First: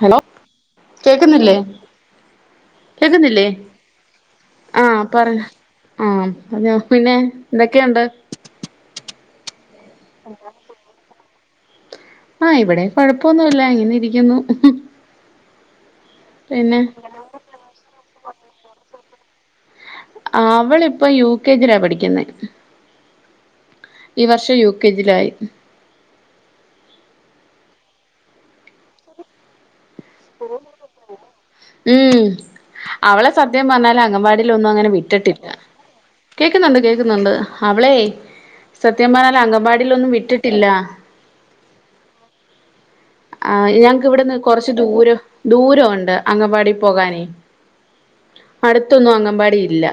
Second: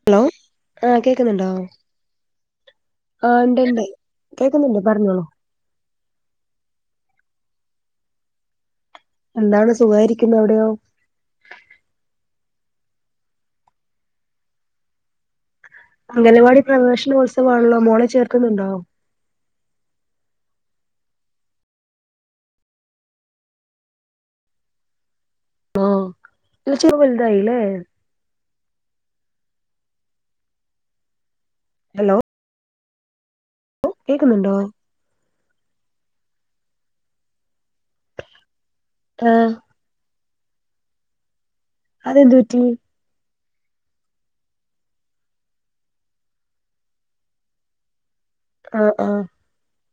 Hello ആഹ് കേക്കുന്നുണ്ടോ കേക്കുന്നില്ലേ ആഹ് കേക്കുന്നില്ലേ ഇണ്ട് ഇണ്ട് കേക്കുന്നുണ്ട് ആ പറഞ്ഞോളൂ പറഞ്ഞോ ആം അതെ പിന്നെ എന്തൊക്കെയുണ്ട് എന്താണ് സുഖാഴിരിക്കുന്ന് അവടെയോ ആ ഇവടേം കോഴപ്പൊന്നുല്ല ഇങ്ങനെ ഇരിക്കുന്നു അംഗലവാടി പിന്നെ പ്രവേശനോത്സവാണല്ലോ മോളെ ചേർക്ക്ണ് ണ്ടോ അവളിപ്പോ യു കെ ജി ലാ പഠിക്കുന്നേ ഈ വർഷം യു കെ ജിലായി ഇ [unintelligible] വൽതായി ലെ ഉം ഹലോ അവളെ സത്യം പർഞ്ഞാല് അങ്കൻവാടില് കേക്കുന്നുണ്ടോ ഒന്നും അങ്ങനെ വിട്ടിട്ടിൽ കേക്കുന്നുണ്ട്, കേക്കുന്നുണ്ട് അവളെ സത്യം പർഞ്ഞ ആഹ് അങ്കം വാ ഇതിലൊന്നും വിട്ടിട്ടില്ല. അതെന്തു പറ്റി ആ ഞങ്ങക്ക് ഇവ്ട്ന്ന് കൊർച്ച് ദൂരം ദൂരൊണ്ട് അംഗവാടി പോകാനെ. ആഹ് അട്ത്തൊന്നും ആഹ് അംഗം വാടി ഇല്ല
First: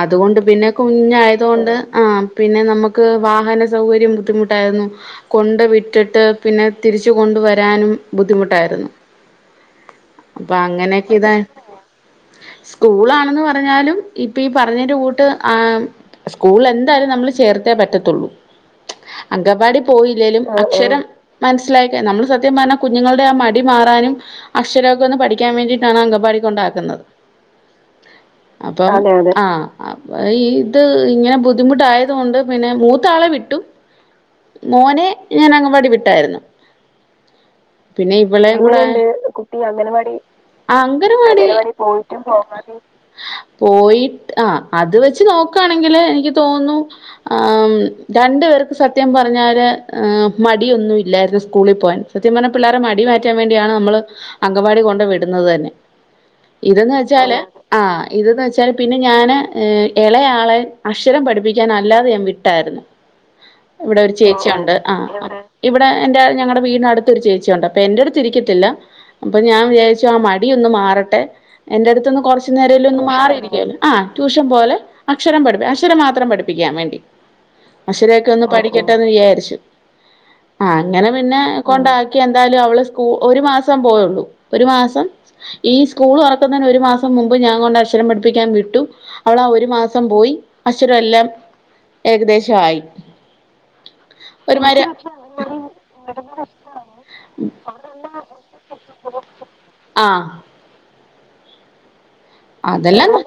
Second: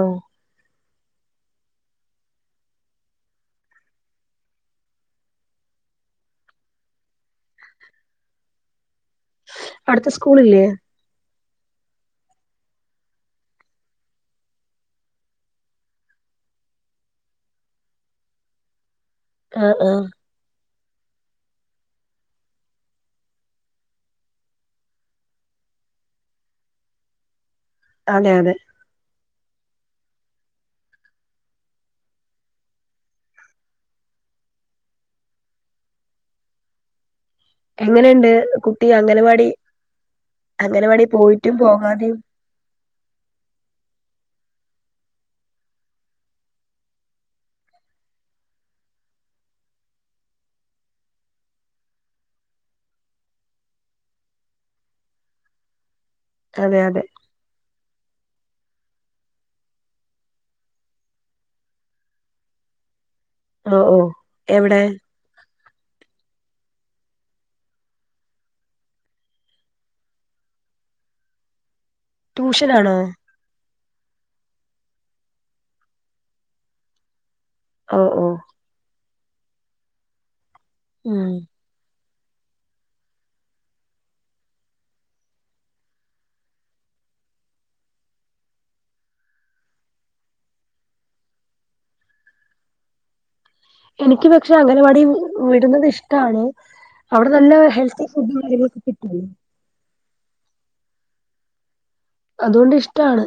ആഹ് കൊണ്ട് പിന്നെ കുഞ്ഞായതോണ്ട് ആ പിന്നെ നമ്മക്ക് വാഹനസൗകര്യം ബുദ്ധിമുട്ടായിരുന്നു. കൊണ്ട് വിട്ട്ട്ട് പിന്നെ തിരിച്ച് കൊണ്ട് വരാനും ബുദ്ധിമുട്ടായിരുന്നു അടുത്ത അപ്പൊ സ്കൂളില്ലേ അങ്ങനെയൊക്കെ ഇതാ [inaudible] സ്കൂളാണെന്ന് പറഞ്ഞാലും ഇപ്പൊ ഈ പറഞ്ഞെന്റെ കൂട്ട് ആ സ്കൂൾല് എന്തായാലും നമ്മള് ചേർത്തേ പറ്റത്തൊള്ളൂ. [inaudible] അങ്കംവാടി ആഹ് പോയില്ലെലും അക്ഷരം മൻസ്സിലാകെ നമ്മള് സത്യം പർഞ്ഞാ കുഞ്ഞുങ്ങൾടെ ആ മടി മാറാനും അക്ഷരോക്ക ഒന്ന് പഠിക്കാൻ വേണ്ടിട്ടാണ് അങ്കംവാടി കൊണ്ടാക്കുന്നത്. അതെ, അതെ അപ്പൊ ആ ഈ ഇത് ഇങ്ങനെ ബുദ്ധിമുട്ടായത് കൊണ്ട് പിന്നെ മൂത്താളെ വിട്ടു. [inaudible] മോനെ ഞാൻ അങ്ങൻവാടി വിട്ടായിരുന്നു. പിന്നെ എങ്ങനെയുണ്ട് ഇവളേം കൂടെ കുട്ടി അംഗനവാടി അംഗനവാടി അംഗനവാടി പോയിട്ടും പോകാതെയും പോയിട്ട് ആ അത് വെച്ച് നോക്കാണെങ്കില് എനിക്ക് തോന്നു ആം രണ്ട് പേർക്ക് സത്യം പർഞ്ഞാല് മടിയൊന്നു ഇല്ലായിരുന്നു സ്കൂളി പോവാൻ. സത്യം പർഞ്ഞ പിള്ളാരെ മടിമാറ്റാൻ വേണ്ടിയാണ് നമ്മള് അങ്കം വാടി കൊണ്ട് വിടുന്നത് തന്നെ. അതെ ഇതെന്ന് അതെ വെച്ചാല് ആ ഇതന്ന് വെച്ചാല് പിന്നെ ഞാന് ഏ എളെ ആളെ അക്ഷരം പഠിപ്പിക്കാൻ അല്ലാതെ ഞാൻ വി ട്ടായിരുന്നു ഓ ഓ ഇവടെ ഒരുചേച്ചി ഉണ്ട് എവിടെ ആ ഇവടെ എന്റെ ഞങ്ങടെ വീടിനട് ത്ത് ഒര് ചേച്ചിയൊണ്ട് അപ്പ എന്റെ അടുത്ത് ഇരിക്കത്തില്ല. അപ്പൊ ഞാൻ വിചാരിച്ചു ആ മടിയൊന്ന് മാറട്ടെ എന്റെടുത്ത്ന്ന് കൊർച്ച് ട്യൂഷനാണോ നെരെലോന്ന് മാറിയിരിക്കല്ലോ ആ ട്യൂഷൻപോലെ അക്ഷരം പഠിപ്പ് അക്ഷരം മാത്രം പഠിപ്പിക്കാൻ വേണ്ടി. ഓ അക്ഷരെ ഓ ഒക്കെ ഒന്ന് പഠിക്കട്ടെന്ന് വിയാര്ച്ചു ആ അങ്ങനെ ഉം പിന്നെ കൊണ്ടാക്കി എന്തായാലും അവള് സ്കൂ ഒരുമാസം പോയൊള്ളൂ ഒരു മാസം ഈ സ്കൂൾ തൊർക്കുന്നതിന് ഒരു മാസംമുമ്പ് ഞാൻകൊണ്ട് അക്ഷരം പഠിപ്പിക്കാൻ വിട്ടു. അവളാ ഒരുമാസം പോയി അക്ഷരം എല്ലാം ഏകദേശം ആയി. എനിക്ക് പക്ഷെ എനിക്ക് അങ്കണവാടി വിടുന്നത് ഇഷ്ട്ടാണ്. അവിടെ ന്നല്ല ഹെൽത്തി ഫുഡും കാര്യങ്ങളൊക്കെകിട്ടും. ആഹ് അതുകൊണ്ട് അതെല്ലാംന്ന് ഇഷ്ടാണ്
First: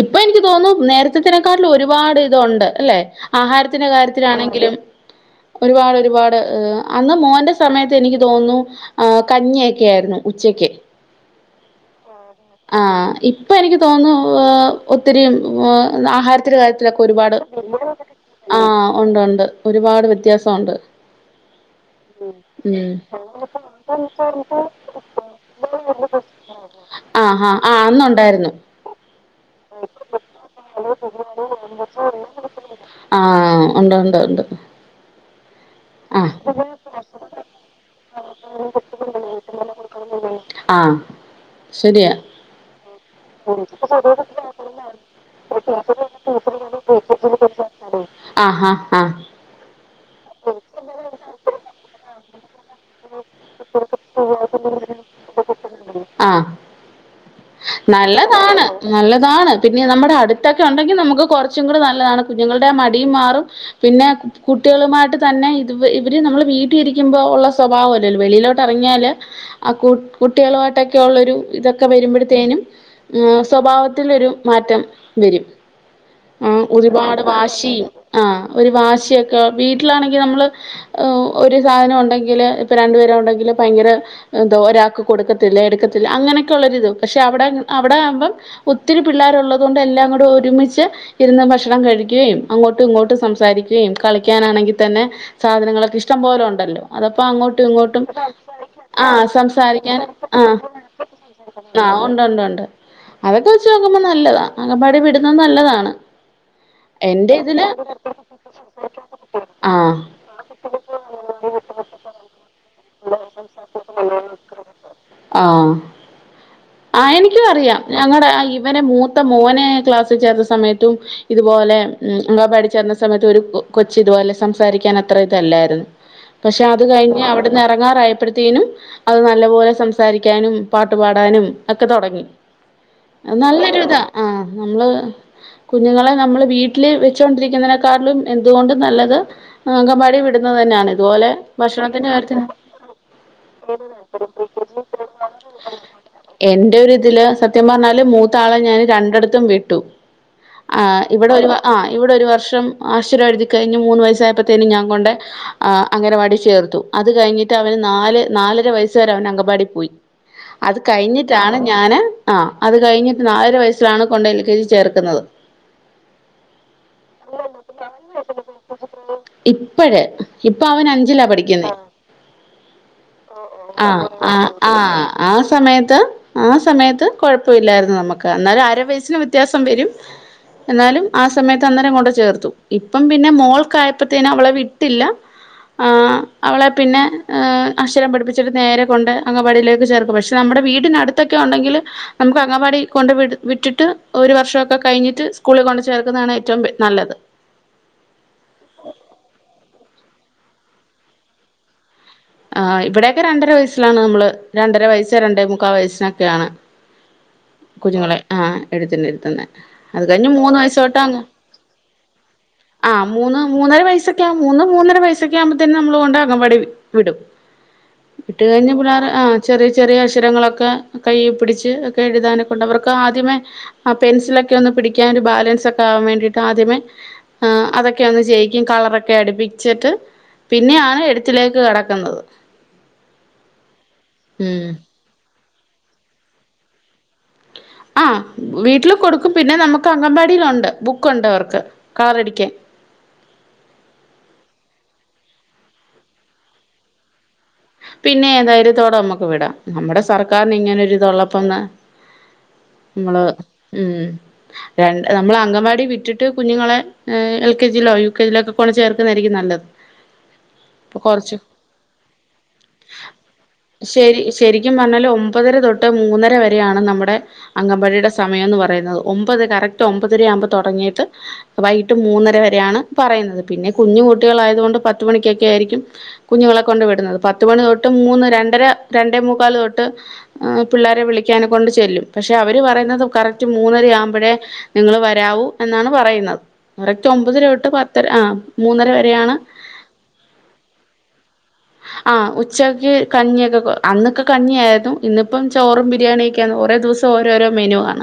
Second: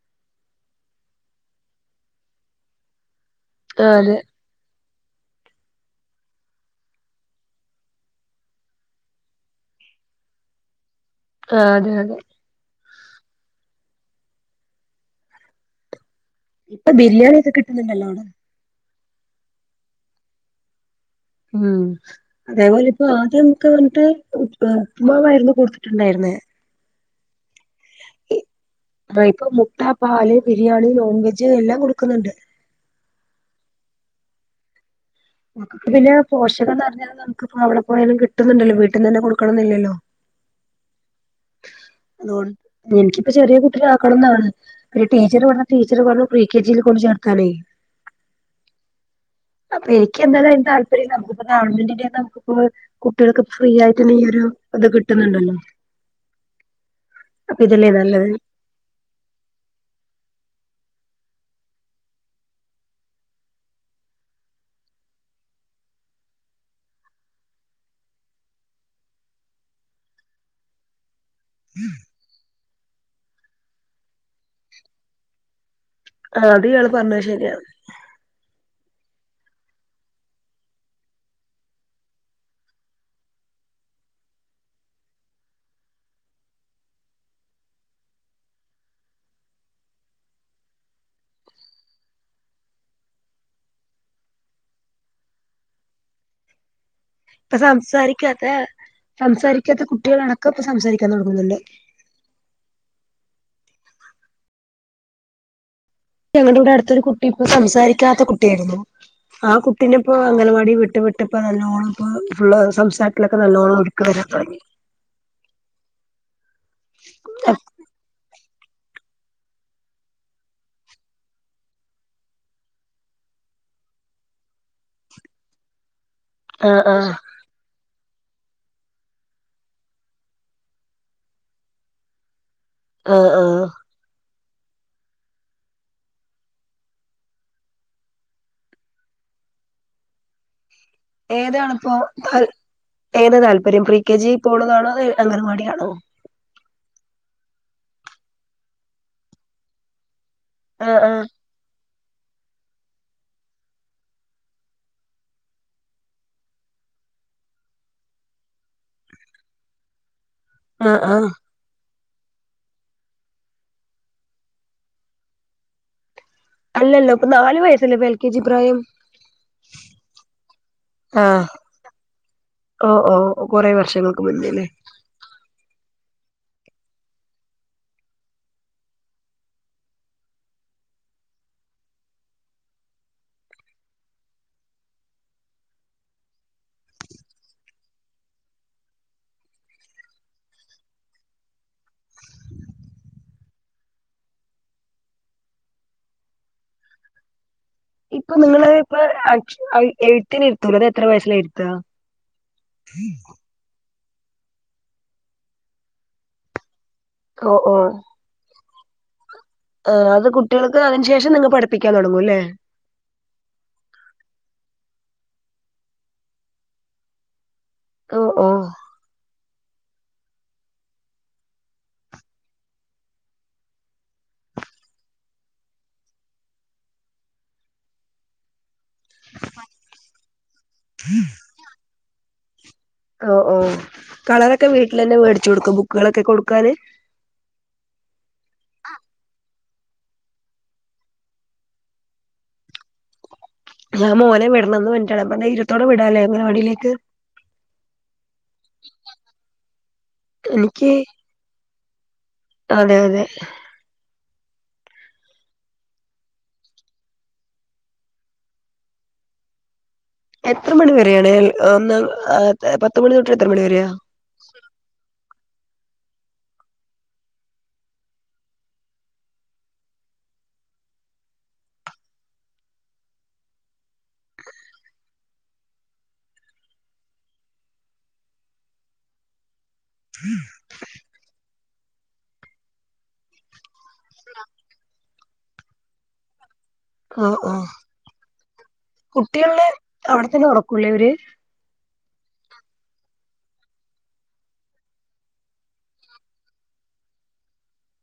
ഇപ്പൊ എനിക്ക് തോന്നുന്നു നേര്ത്തെനെക്കാട്ടിലും ഒരുപാട് ഇതുണ്ട് അല്ലെ? ആഹാരത്തിന്റെ ആ അതെ കാര്യത്തിലാണെങ്കിലും ഒരുപാട്, ഒരുപാട് അന്ന് മോന്റെ സമയത്ത്എനിക്ക് തോന്നുന്നു ഹ് കഞ്ഞിയൊക്കെആയിരുന്നു ഉച്ചെക്ക്. ആഹ് അതെ, അതെ ആ ഇപ്പൊഎനിക്ക് തോന്നുന്നു. ഒത്തിരി വോ ആഹാരം ത്തിരി ഇപ്പൊ കാര്യത്തിലൊക്കെ ഒരുപാട് ബിരിയാണി ഒക്കെ കിട്ടുന്നുണ്ടല്ലോ അവിടെ ആഹ് ഒണ്ട്, ഒണ്ട് ഒരുപാട് വ്യത്യാസംഒണ്ട്. ഉം അതേപോലെ ഉം, ഇപ്പൊ ആദ്യം ഉം നമുക്ക് വന്നിട്ട് ഉപ്പുമാവായിരുന്നു കൊടുത്തിട്ടുണ്ടായിരുന്നേ അ അഹാ ആഹ് അന്നൊണ്ടായിര്ന്നു. ഇപ്പൊ മുട്ട പാല് ബിരിയാണി നോൺ വെജ് എല്ലാം കൊടുക്കുന്നുണ്ട് ആഹ ഉണ്ട് ഉണ്ട് ഉണ്ട് നമുക്ക് പിന്നെ ആ പോഷകം നിറഞ്ഞാൽ നമുക്ക്പ്പൊ അവിടെ പോയാലും കിട്ടുന്നുണ്ടല്ലോ വീട്ടിൽ നിന്ന് തന്നെ കൊടുക്കണം എന്നില്ലല്ലോ ആഹ്. ശരിയാ എനിക്കിപ്പ ചെറിയ കുട്ടിയെ ആക്കണം എന്നാണ് പിന്നെ ടീച്ചർ പ ടീച്ചർ പറഞ്ഞു പ്രീ കെജില് കൊണ്ട് ചേർക്കാനെയ്യ് ആഹ് ഹ ഹ. ഇക്ക് എന്തായാലും അതിന് താല്പര്യല്ല നമുക്കിപ്പോ ഗവൺമെന്റിന്റെ കുട്ടികൾക്ക് ഫ്രീയായിട്ടിയൊരു ഇത് കിട്ടുന്നുണ്ടല്ലോ ആഹ് അപ്പൊ ഇതല്ലേ നല്ലത് നല്ലതാണ്. നല്ലതാണ് പിന്നെ നമ്മുടെ അടുത്തൊക്കെ ഉണ്ടെങ്കിൽ നമുക്ക് കുറച്ചുംകൂടെ നല്ലതാണ് കുഞ്ഞുങ്ങളുടെ മടിയും മാറും പിന്നെ കുട്ടികളുമായിട്ട് തന്നെ ഇ ഇവര് നമ്മള് വീട്ടിൽ ഇരിക്കുമ്പോ ഉള്ള സ്വഭാവം അല്ലല്ലോ വെളിയിലോട്ട് പറഞ്ഞാല് ആ കു കുട്ടികളായിട്ടൊക്കെള്ളൊരു. ഇതൊക്കെ വരുമ്പഴത്തേനും സ്വഭാവത്തിലൊരു മാറ്റം വരും. ആ, ആഹ് അത് ഇയാള് ഒരുപാട് പറഞ്ഞത് ശരിയാണ് വാശി. ആഹ് ഒരു വാശിയൊക്കെ വീട്ടിലാണെങ്കിൽ നമ്മള്. ഒഹ് ഒരു സാധനം ഉണ്ടെങ്കില് ഇപ്പൊ രണ്ടു പേരൊണ്ടങ്കില് ഭയങ്കര എന്തോ ഒരാക്ക് കൊടുക്കത്തില്ല എടുക്കത്തില്ല അങ്ങനെയൊക്കെളൊരുത് പക്ഷെ അവിടെ അവിടെ ആവുമ്പം. ഒത്തിരി പിള്ളാരുള്ളതോണ്ട് എല്ലാംകൂടെ ഒരുമിച്ച്. ഇരുന്ന് ഭക്ഷണം കഴിക്കുകയും അങ്ങോട്ടും ഇങ്ങോട്ടും സംസാരിക്കുകയും കളിക്കാനാണെങ്കിൽ തന്നെ. സാധനങ്ങളൊക്കെ ഇഷ്ടംപോലെ ഉണ്ടല്ലോ. അത്പ്പോ ഇപ്പൊ അങ്ങോട്ടും ഇങ്ങോട്ടും സംസാരിക്കാത്ത ആഹ് സംസാരിക്കാത്ത സംസാരിക്കാൻ കുട്ടികളടക്കം ആഹ്. [inaudible] ആഹ് ഉണ്ട് ഉണ്ട് ഉണ്ട് അതൊക്കെ വെച്ച് നോക്കുമ്പോ നല്ലതാ അങ്ങമ്പാടി വിടുന്നത് നല്ലതാണ്. ഞങ്ങടെവിടെ അടുത്തൊരു കുട്ടി എന്റെ ഇപ്പൊ ഇതില് സംസാരിക്കാത്ത കുട്ടിയായിരുന്നു. ആ കുട്ടിനെ ആഹ് ഇപ്പൊ അംഗൻവാടി വിട്ട് വിട്ട് ഇപ്പ നല്ലോണ്ണം ഇപ്പൊ ഫുള്ള് സംസാരത്തിലൊക്കെ നല്ലോണ്ണം കര തുടി [unintelligible] ആഹ്. ആഹ് എനിക്കും അറിയാം ഞങ്ങടെ ആ ഇവനെ മൂത്ത മോനെ ക്ലാസ്സിൽ ചേർത്ത സമയത്തും. ഇതുപോലെ ഞാൻ പഠിച്ചേർന്ന സമയത്ത് ഒരു കൊച്ച് ഇതുപോലെ സംസാരിക്കാൻ അത്ര ഇതല്ലായിരു [inaudible] പക്ഷെ അത് കഴിഞ്ഞ് ആഹ് അവിടുന്ന് എറങ്ങാറായപ്പതീനും അത് നല്ലപോലെ സംസാരിക്കാനും പ ട്ട്പാടാനും ഒക്കെ തോടങ്ങി ആഹ് നല്ലൊരു ഇതാ ആഹ് നല്ലേ കുഞ്ഞുങ്ങളെ നമ്മള് വീട്ടില് വെച്ചോണ്ടിരിക്കുന്നതിനേക്കാട്ടിലും എന്തുകൊണ്ടും നല്ലത് അംഗൻവാടി വിടുന്നത് തന്നെണ് ഇതുപോലെ ഭക്ഷണത്തിന്റെ കാര്യത്തി ഏത് താല്പര്യം പ്രീ കെജി പോണതാണോ അതാ അംഗൻ വടിയാണോ? എന്റെ ഒരു ഇതില് സത്യം പർഞ്ഞാല് മൂത്താളെ ഞാന് രണ്ടിടത്തും വിട്ടു ആഹ് ഇവടെ ഒരു ആഹ് ഇവടെ ഒരു വർഷം അക്ഷരം എഴുതി കഴിഞ്ഞ് മൂന്ന് വയസായപ്പത്തേനും ഞാൻ കൊണ്ടേ ആഹ് അംഗനവാടി ചേർത്തു അത് കഴിഞ്ഞിട്ട് അവന് നാല് നാലര വയസ്സ് വരെ അവന് അംഗനവാടി പോയി അത് ആഹ് ആഹ് കഴിഞ്ഞിട്ടാണ് ഞാന് ആഹ് അത് കഴിഞ്ഞിട്ട് നാലര വയസ്സിലാണ് കൊണ്ടോയി എൽ കെജി ചേർക്കുന്നത് അല്ലല്ല ഇപ്പ നാല് വയസ്സല്ലേ ഇപ്പൊ എൽ കെ ജി പ്രായം. ഇപ്പഴ് ഇപ്പ അവൻ അഞ്ചിലാ ആഹ് പഠിക്കുന്നെ ഓ ഓ കൊറേ ആഹ് വർഷങ്ങൾക്ക് ആഹ് മുന്നേല്ലേ ആഹ് ആഹ് സമയത്ത് ആഹ് സമയത്ത് കൊഴപ്പല്ലായിരുന്നു നമ്മക്ക് എന്നാലും അര വയസ്സിന് വ്യത്യാസം വെരും എന്നാലും ആഹ് സമയത്തന്നേരം കൊണ്ട് ചേർത്തു ഇപ്പം പിന്നെ മോൾക്കായപ്പത്തേനും അവളെ വിട്ടില്ല ആഹ് അവളെ പിന്നെ അക്ഷരം പഠിപ്പിച്ചിട്ട് നേരെ കൊണ്ട് അംഗവാടില് ചേർ പക്ഷെ നമ്മടെ വീടിനടുത്തൊക്കെ ഉണ്ടെങ്കില് നമ്മക്ക് അംഗനവാടി കൊണ്ട് വിട് വിട്ടിട്ട് ഒരു വർഷോക്കെ കഴിഞ്ഞിട്ട് സ്കൂളിൽ കൊണ്ട് ചേർക്കുന്നതാണ് ഏറ്റവും നല്ലത്. ഇപ്പൊ നിങ്ങള് ഇപ്പ അക്ഷ എയ്ത്തിന് ഇരുത്തൂല്ലൂ അത് എത്ര വയസ്സിലാ ഇരുത്ത ആഹ് ഇവിടെക്കെ രണ്ടര വയസ്സിലാണ് നമ്മള് രണ്ടര വയസ്സ് രണ്ടേ മുക്കാ വയസ്സിനൊക്കെണ് ഓ ഓ കുഞ്ഞുങ്ങളെ ആഹ് എഴുത്തിന് ഇരുത്തുന്നെ ആഹ് അത് കഴിഞ്ഞ് മൂന്ന് വയസ്സ് കുട്ടികൾക്ക് തൊട്ട് അതിനു അങ്ങ് ശേഷം നിങ്ങള് പഠിപ്പിക്കാൻ തോടങ്ങും അല്ലേ? ആഹ് മൂന്ന് മൂന്നര വയസോക്കെ മൂന്ന് മൂന്നര വയസോക്കെ ആവുമ്പോതിന് നമ്മള് കൊണ്ട് അംഗൻവാടിൽ വിടും ഓ വിട്ട് ഓ കഴിഞ്ഞ് പിള്ളേര് ആഹ് ചെറിയ ചെറിയ അക്ഷരങ്ങളൊക്കെ കൈയ്യി പിടിച്ച്‌ ഒക്കെ എഴുതാനെക്കൊണ്ട് അവർക്ക് ആദ്യമേ ആഹ് പെൻസിലൊക്കെ ഒന്ന് പിടിക്കാൻ ഒരു ബാലൻസ് ഒക്കെ ആവാൻ വേണ്ടിട്ട് ആദ്യമേ ആഹ് അതൊക്കെ ഒന്ന് ചെയ്യിക്കും കളർ ക്കെ അടുപ്പിച്ചിട്ട് പിന്നെയാണ് എയ്തിലേക്ക് കടക്കുന്നത് ആഹ് ആഹ് ഉം കളറൊക്കെ വീട്ടിലെന്നെ മേടിച്ചൊടുക്കോ ബുക്ക്ലോക്കെ കൊടുക്കാന് ആഹ് വീട്ടിൽ കൊടുക്കും പിന്നെ നമ്മക്ക് അംഗൻവാടീലൊണ്ട് ബുക്കൊണ്ട് അവർക്ക് കളറടിക്കാൻ ഞാൻ മോനെ വിടണന്ന് വേണ്ടിട്ടാണ് ധൈരത്തോടെ വിടാലെ അംഗനവാടിലേക്ക് പിന്നെ ധൈര്യത്തോടെ നമ്മക്ക് വിടാ നമ്മടെ സർക്കാറ് എനിക്ക് ഇങ്ങനൊരു ഇതൊള്ളപ്പന്ന് അതെ മ്മളെ അതെ ഉം രണ്ട് നമ്മള് അംഗനവാടി വിട്ടിട്ട് കുഞ്ഞുങ്ങളെ എൽ കെ ജിയിലോ യുകെ ജിയിലോ ഒക്കെ കൊണ്ട് ചേർക്കുന്നതായിരിക്കും നല്ലത്. എത്ര അപ്പൊ മണിവരെണ് കൊറച്ച് ഒന്ന് അ പത്ത് മണി തൊട്ട് എത്രമണി വരേയ ശെരിക്കും പർഞ്ഞാല് ഒമ്പതര തൊട്ട് മൂന്നര വരെയാണ് നമ്മടെ അംഗവാടിയുടെ സമയംന്ന് പറയുന്നത് ഒമ്പത് കറക്റ്റ് ഒമ്പതര ആവുമ്പോ തൊടങ്ങീട്ട് വൈകീട്ട് മൂന്നര വരെയാണ് പറയുന്നത് പിന്നെ കുഞ്ഞു കുട്ടികൾ ആയതോണ്ട് പത്തുമണിക്കൊക്കെ ആയിരിക്കും കുഞ്ഞുങ്ങളെ കൊണ്ട് വിടുന്നത് പത്ത് മണി തൊട്ട് മൂന്നര, രണ്ടര രണ്ടേമൂക്കാല് തൊട്ട് പിള്ളേരെ വിളിക്കാനോക്കെ കൊണ്ട് ചെല്ലും പക്ഷെ അവര് പറയുന്നത് കറക്റ്റ് മൂന്നര ആവുമ്പഴേ നിങ്ങള് വരാവൂ എന്നാണ് പറയുന്നത് കറക്റ്റ് ഓ ഒമ്പതര ഓ തൊട്ട് പത്തര ആഹ് മൂന്നര വരെയാണ് അവടത്തന്നെ ഒറക്കുല്ലേ ഇവര് ആഹ് ഉച്ചയ്ക്ക് കഞ്ഞിയൊക്കെ അന്നൊക്കെ കഞ്ഞിയായിരുന്നു ഇന്നിപ്പം ചോറും ബിരിയാണിയെക്കെയാണ് ഒരേ ദിവസം ഓരോരോ മെനു ആ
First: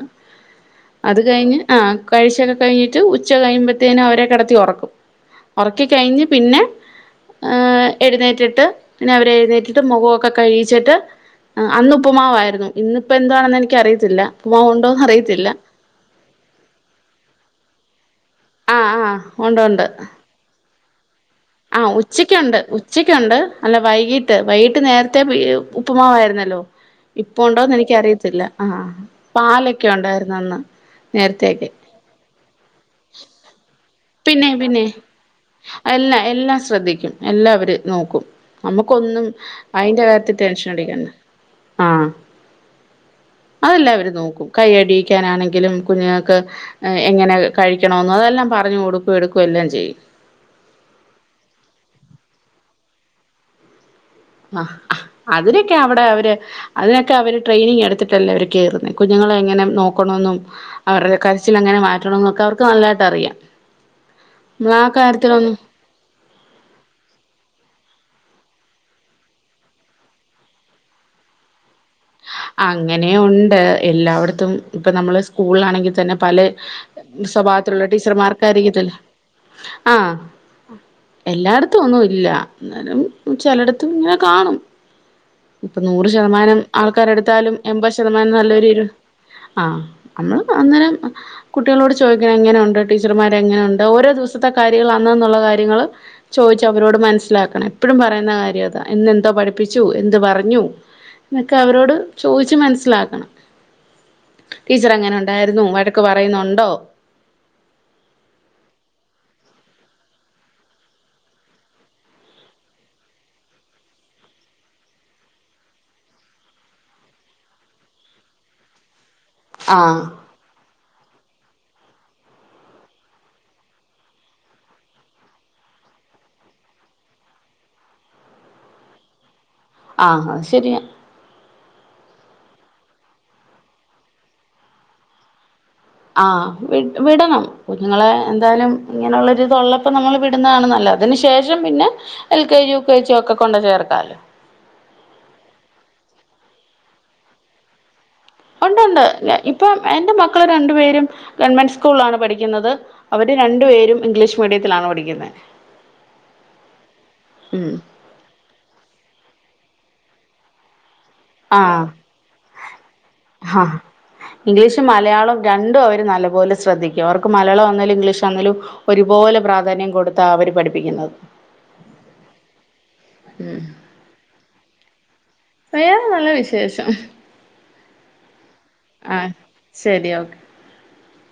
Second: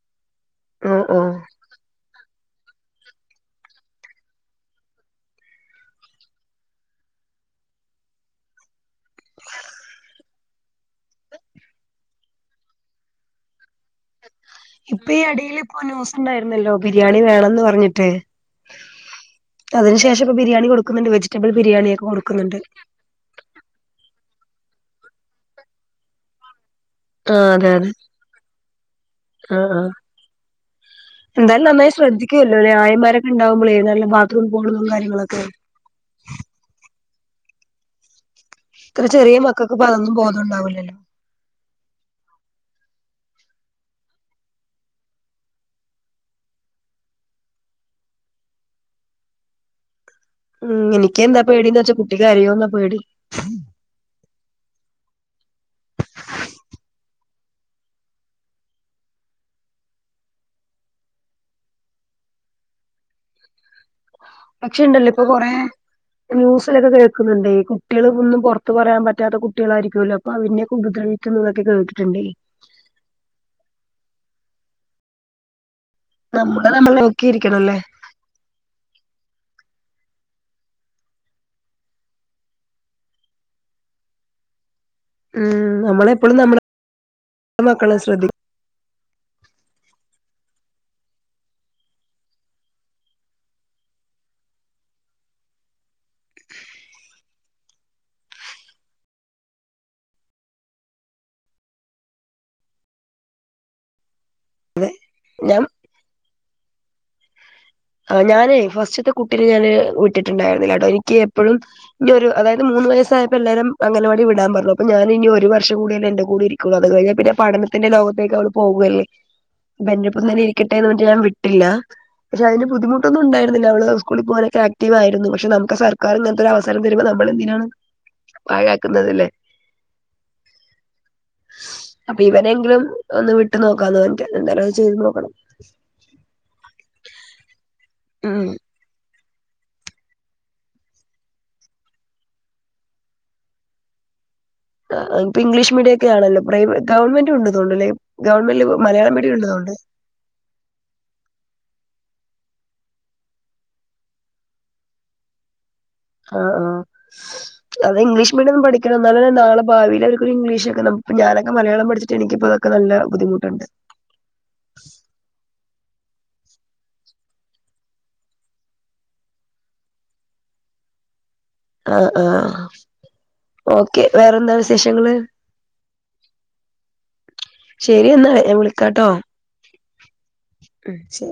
ഓ അത് ഓ കഴിഞ്ഞ് ആഹ് കഴിച്ചൊക്കെ കഴിഞ്ഞിട്ട് ഉച്ച കഴിയുമ്പത്തെനും അവരെ കെടത്തി ഒറക്കും. ഒറക്കിക്കഴിഞ്ഞ് പിന്നെ ആഹ് എഴുന്നേറ്റിട്ട് പിന്നെ അവരെ എഴുന്നേറ്റിട്ട് മുഖോക്കെ കഴികിച്ചട്ട് അഹ് അന്ന് ഉപ്പ്മാവായിരുന്നു ഇന്നിപ്പ എന്തുവാണെന്ന് എനിക്കറിയത്തില്ല. ഉപ്പുമാവ് ഉണ്ടോന്ന് ഇപ്പ ഈ അറിയത്തില്ല എടീൽ ഇപ്പൊ ന്യൂസ് ഇണ്ടായിരുന്നല്ലോ ബിരിയാണി വേണന്ന് പറഞ്ഞിട്ട് ആഹ് ആഹ് ഉണ്ട് ഉണ്ട് അതിന് ശേഷം ഇപ്പ ബിരിയാണി കൊടുക്കുന്നുണ്ട് വെജിറ്റബിൾ ബിരിയാണിയൊക്കെ കൊടുക്കുന്നുണ്ട്. ഉച്ചയ്ക്കൊണ്ട് അല്ല വൈകീട്ട് വൈകിട്ട് നേരത്തെ ഉപ്പുമാവാരുന്നല്ലോ ഇപ്പൊ ആഹ് അതെ ഒണ്ടോന്ന് അതെ എനിക്കറിയത്തില്ല ആഹ് ആഹ് പാലൊക്കെ ആഹ് ഒണ്ടായിരുന്ന് അന്ന് നേരത്തേക്കെ. ശ്രദ്ധിക്കുവല്ലോലെ ആയമാരൊക്കെ ഇണ്ടാവുമ്പളേ നല്ല ബാത്റൂം പോവുമ്പോള്ള കാര്യങ്ങളൊക്കെ. എല്ലാ എല്ലാം ശ്രദ്ധിക്കും എല്ലാ അവര് നോക്കും. ഇത്ര നമ്മക്കൊന്നും ചെറിയ മക്കൾക്ക് ഇപ്പോ അയിന്റെ അതൊന്നും കാര്യത്തി ബോധം ടെൻഷൻ ഉണ്ടാവില്ലല്ലോ അടിക്കണ്ട ആഹ്. അതെല്ലാം അവര് നോക്കും കൈ അടിയിക്കാനാണെങ്കിലും കുഞ്ഞുങ്ങക്ക് അഹ് എങ്ങനെ കഴിക്കണോന്ന് അതെല്ലാം പറഞ്ഞു കൊടുക്കുവേം എടുക്കുവെല്ലാം ചെയ്യും. ഉം എനിക്ക് എന്താ പേടിന്ന് വെച്ചാ കുട്ടി കരയോന്നാ പേടി. അഹ് അതിനൊക്കെ അവിടെ അവര് അതിനൊക്കെ അവര് ട്രെയിനിങ് എടുത്തിട്ടല്ലേ അവര് കേറുന്നേ കുഞ്ഞുങ്ങളെ എങ്ങനെ നോക്കണോന്നും അവര്ടെ കരച്ചിലങ്ങനെ മാറ്റണോന്നൊക്കെ അവർക്ക് നല്ലായിട്ട് അറിയാം. മ്മളാ പക്ഷെ ഉണ്ടല്ലോ ഇപ്പൊ കൊറേ കാര്യത്തിലൊന്നും ന്യൂസിലൊക്കെ കേക്കുന്നുണ്ടേ ഈ കുട്ട്യോള് ഒന്നും പൊറത്ത് പറയാൻ പറ്റാത്ത കുട്ട്യോളായിരിക്കൂല്ലോ അപ്പൊ അവരിന്യൊക്കെ ഉപദ്രവിക്കുന്നൊള്ളതൊക്കെ കേട്ടിട്ടിണ്ടേ. അങ്ങനേയൊണ്ട് എല്ലാവടത്തും ഇപ്പ നമ്മള് സ്കൂളിലാണെങ്കെ തന്നെ പല നമ്മള് നമ്മളെ നോക്കിയിരിക്കണല്ലേ സ്വഭാവത്തിലെള്ള ടീച്ചർമ്മാർക്കായിരിക്കത്തില്ലെ ആഹ് എല്ലാടത്തും ഒന്നുവില്ല എന്നാലും ചെലടത്ത് ഇങ്ങനെ കാണും. ഉം ഇപ്പ നൂറ് നമ്മളെപ്പോഴും ശതമാനം നമ്മളെ ആൾക്കാരെടുത്താലും എമ്പത് മക്കളെ ശ്രദ്ധിക്ക ശതമാനം നല്ലേരൊരു ആഹ് അമ്മള് അന്നെരം കുട്ടികളോട് ചോദിക്കണം എങ്ങനൊണ്ട് ടീച്ചറ്മാര് എങ്ങനൊണ്ട് ഓരോ ദിവസത്തെ കാര്യങ്ങള് അന്നന്നൊള്ള കാര്യങ്ങള് ചോയ്ച്ചവരോട് മനസ്സിലാക്കണം എപ്പഴും പറയുന്ന കാര്യം അതാ ഇന്നെന്തോ പഠിപ്പിച്ചു എന്ത് പറഞ്ഞു എന്നൊക്കെ അവരോട് ചോദിച്ച് മനസ്സിലാക്കണം ടീച്ചറെങ്ങനെ ഞാൻ ഒണ്ടായിരുന്നു വഴ ക്ക്‌ പറയുന്നൊണ്ടോ ആഹ് ഞാനേ ഫസ്റ്റ്ത്തെ കുട്ടിനെ ഞാന് വിട്ടിട്ടിണ്ടായിരുന്നില്ലട്ടോ എനിക്ക് എപ്പഴും ഇനിയൊരു അതായത് മൂന്ന് വയസ്സായപ്പൊ എല്ലാരും അങ്ങനവാടീ വിടാൻ പറഞ്ഞു അപ്പൊ ഞാനിനി ഒരു വർഷം കൂടിയല്ലേ എന്റെ കൂടിരി ക്കുള്ളൂ അത് കഴിഞ്ഞാ പിന്നെ പഠനത്തിന്റെ ലോകത്തേക്ക് അവള് പോവ്വല്ലേ ആഹ് ബന്റൊപ്പം തന്നെ ഇരിക്കട്ടെന്ന് പറഞ്ഞട്ട് ഞാൻ വിട്ടില്ല പക്ഷെ അതിന് ബുദ്ധമുട്ടൊന്നും ഉണ്ടായ്രുന്നില്ല അവള് സ്കൂളി പോവാനൊക്കെ ആക്റ്റീവായിരുന്നു പക്ഷേ നമുക്ക്‌ സർക്കാരിങ്ങൻത്തൊരു അവ സരം വരുമ്പോ നമ്മളെന്തിനാണ് പാഴാക്കുന്നതില്ലേ ആഹ് അത് ശരിയാ അപ്പിവനെങ്കിലും ഒന്ന് വിട്ട് നോക്കാന്ന് പർഞ്ഞിട്ടെണ്ട് എന്തായാലും അത്‌ ചെയ്ത് നോക്കണം ആഹ് വി വിടണം കുഞ്ഞുങ്ങളെ ഉം എന്തായാലും ഇങ്ങനെയുള്ളൊരു ഇതൊള്ളപ്പം നമ്മള് വിടുന്നതാണ് നല്ലത് അതിന് ശേഷം പിന്നെ L K G, U K G ഒക്കെ കൊണ്ട് ചേർക്കാലോ ആഹ് ഇപ്പൊ ഇംഗ്ലീഷ് മീഡിയൊക്കെ ആണല്ലോ പ്രൈവ ഗവൺമെന്റും ഇണ്ട് തോണ്ടല്ലേ ഒണ്ടൊണ്ട് ഇപ്പം എന്റെ മക്കള് രണ്ടു പേരും ഗവൺമെന്റ് സ്കൂളിലാണ് പഠിക്കുന്നത് അവര് രണ്ടു പേരും ഇംഗ്ലീഷ് മീഡിയത്തിലാണ് പഠിക്കുന്നെ ആഹ് ആഹ് ഉം അത് ഇംഗ്ലീഷ് മീഡിയം പഠിക്കണം എന്നാലല്ലേ നാളെ ഭാവിയിൽ അവർക്കൊരു ഇംഗ്ലീഷക്കണം ഇപ്പൊ ഞാനൊക്കെ ആഹ് മലയാളം പഠിചിട്ട് എനിക്കിപ്പോതൊക്കെ നല്ല ബുദ്ധിമുട്ടുണ്ട് ആഹ് ഇംഗ്ലീഷും മലയാളം രണ്ടും അവര് നല്ലപോലെ ശ്രദ്ധിക്കും അവർക്ക് മലയാളം വന്നേലും ഇംഗ്ലീഷ് വന്നേലും ഒരുപോലെ പ്രാധാന്യം കൊടുത്താ അവര് പഠിപ്പിക്കുന്നത് ആഹ് ആഹ് ഉം ഓക്കെ വേറെന്താ വിശേഷങ്ങള് വേറെ നല്ല വിശേഷം ശരി എന്നാ ഞാൻ വിളിക്കാട്ടോ ആഹ് ശരി ഓക്കെ ഉം ശരി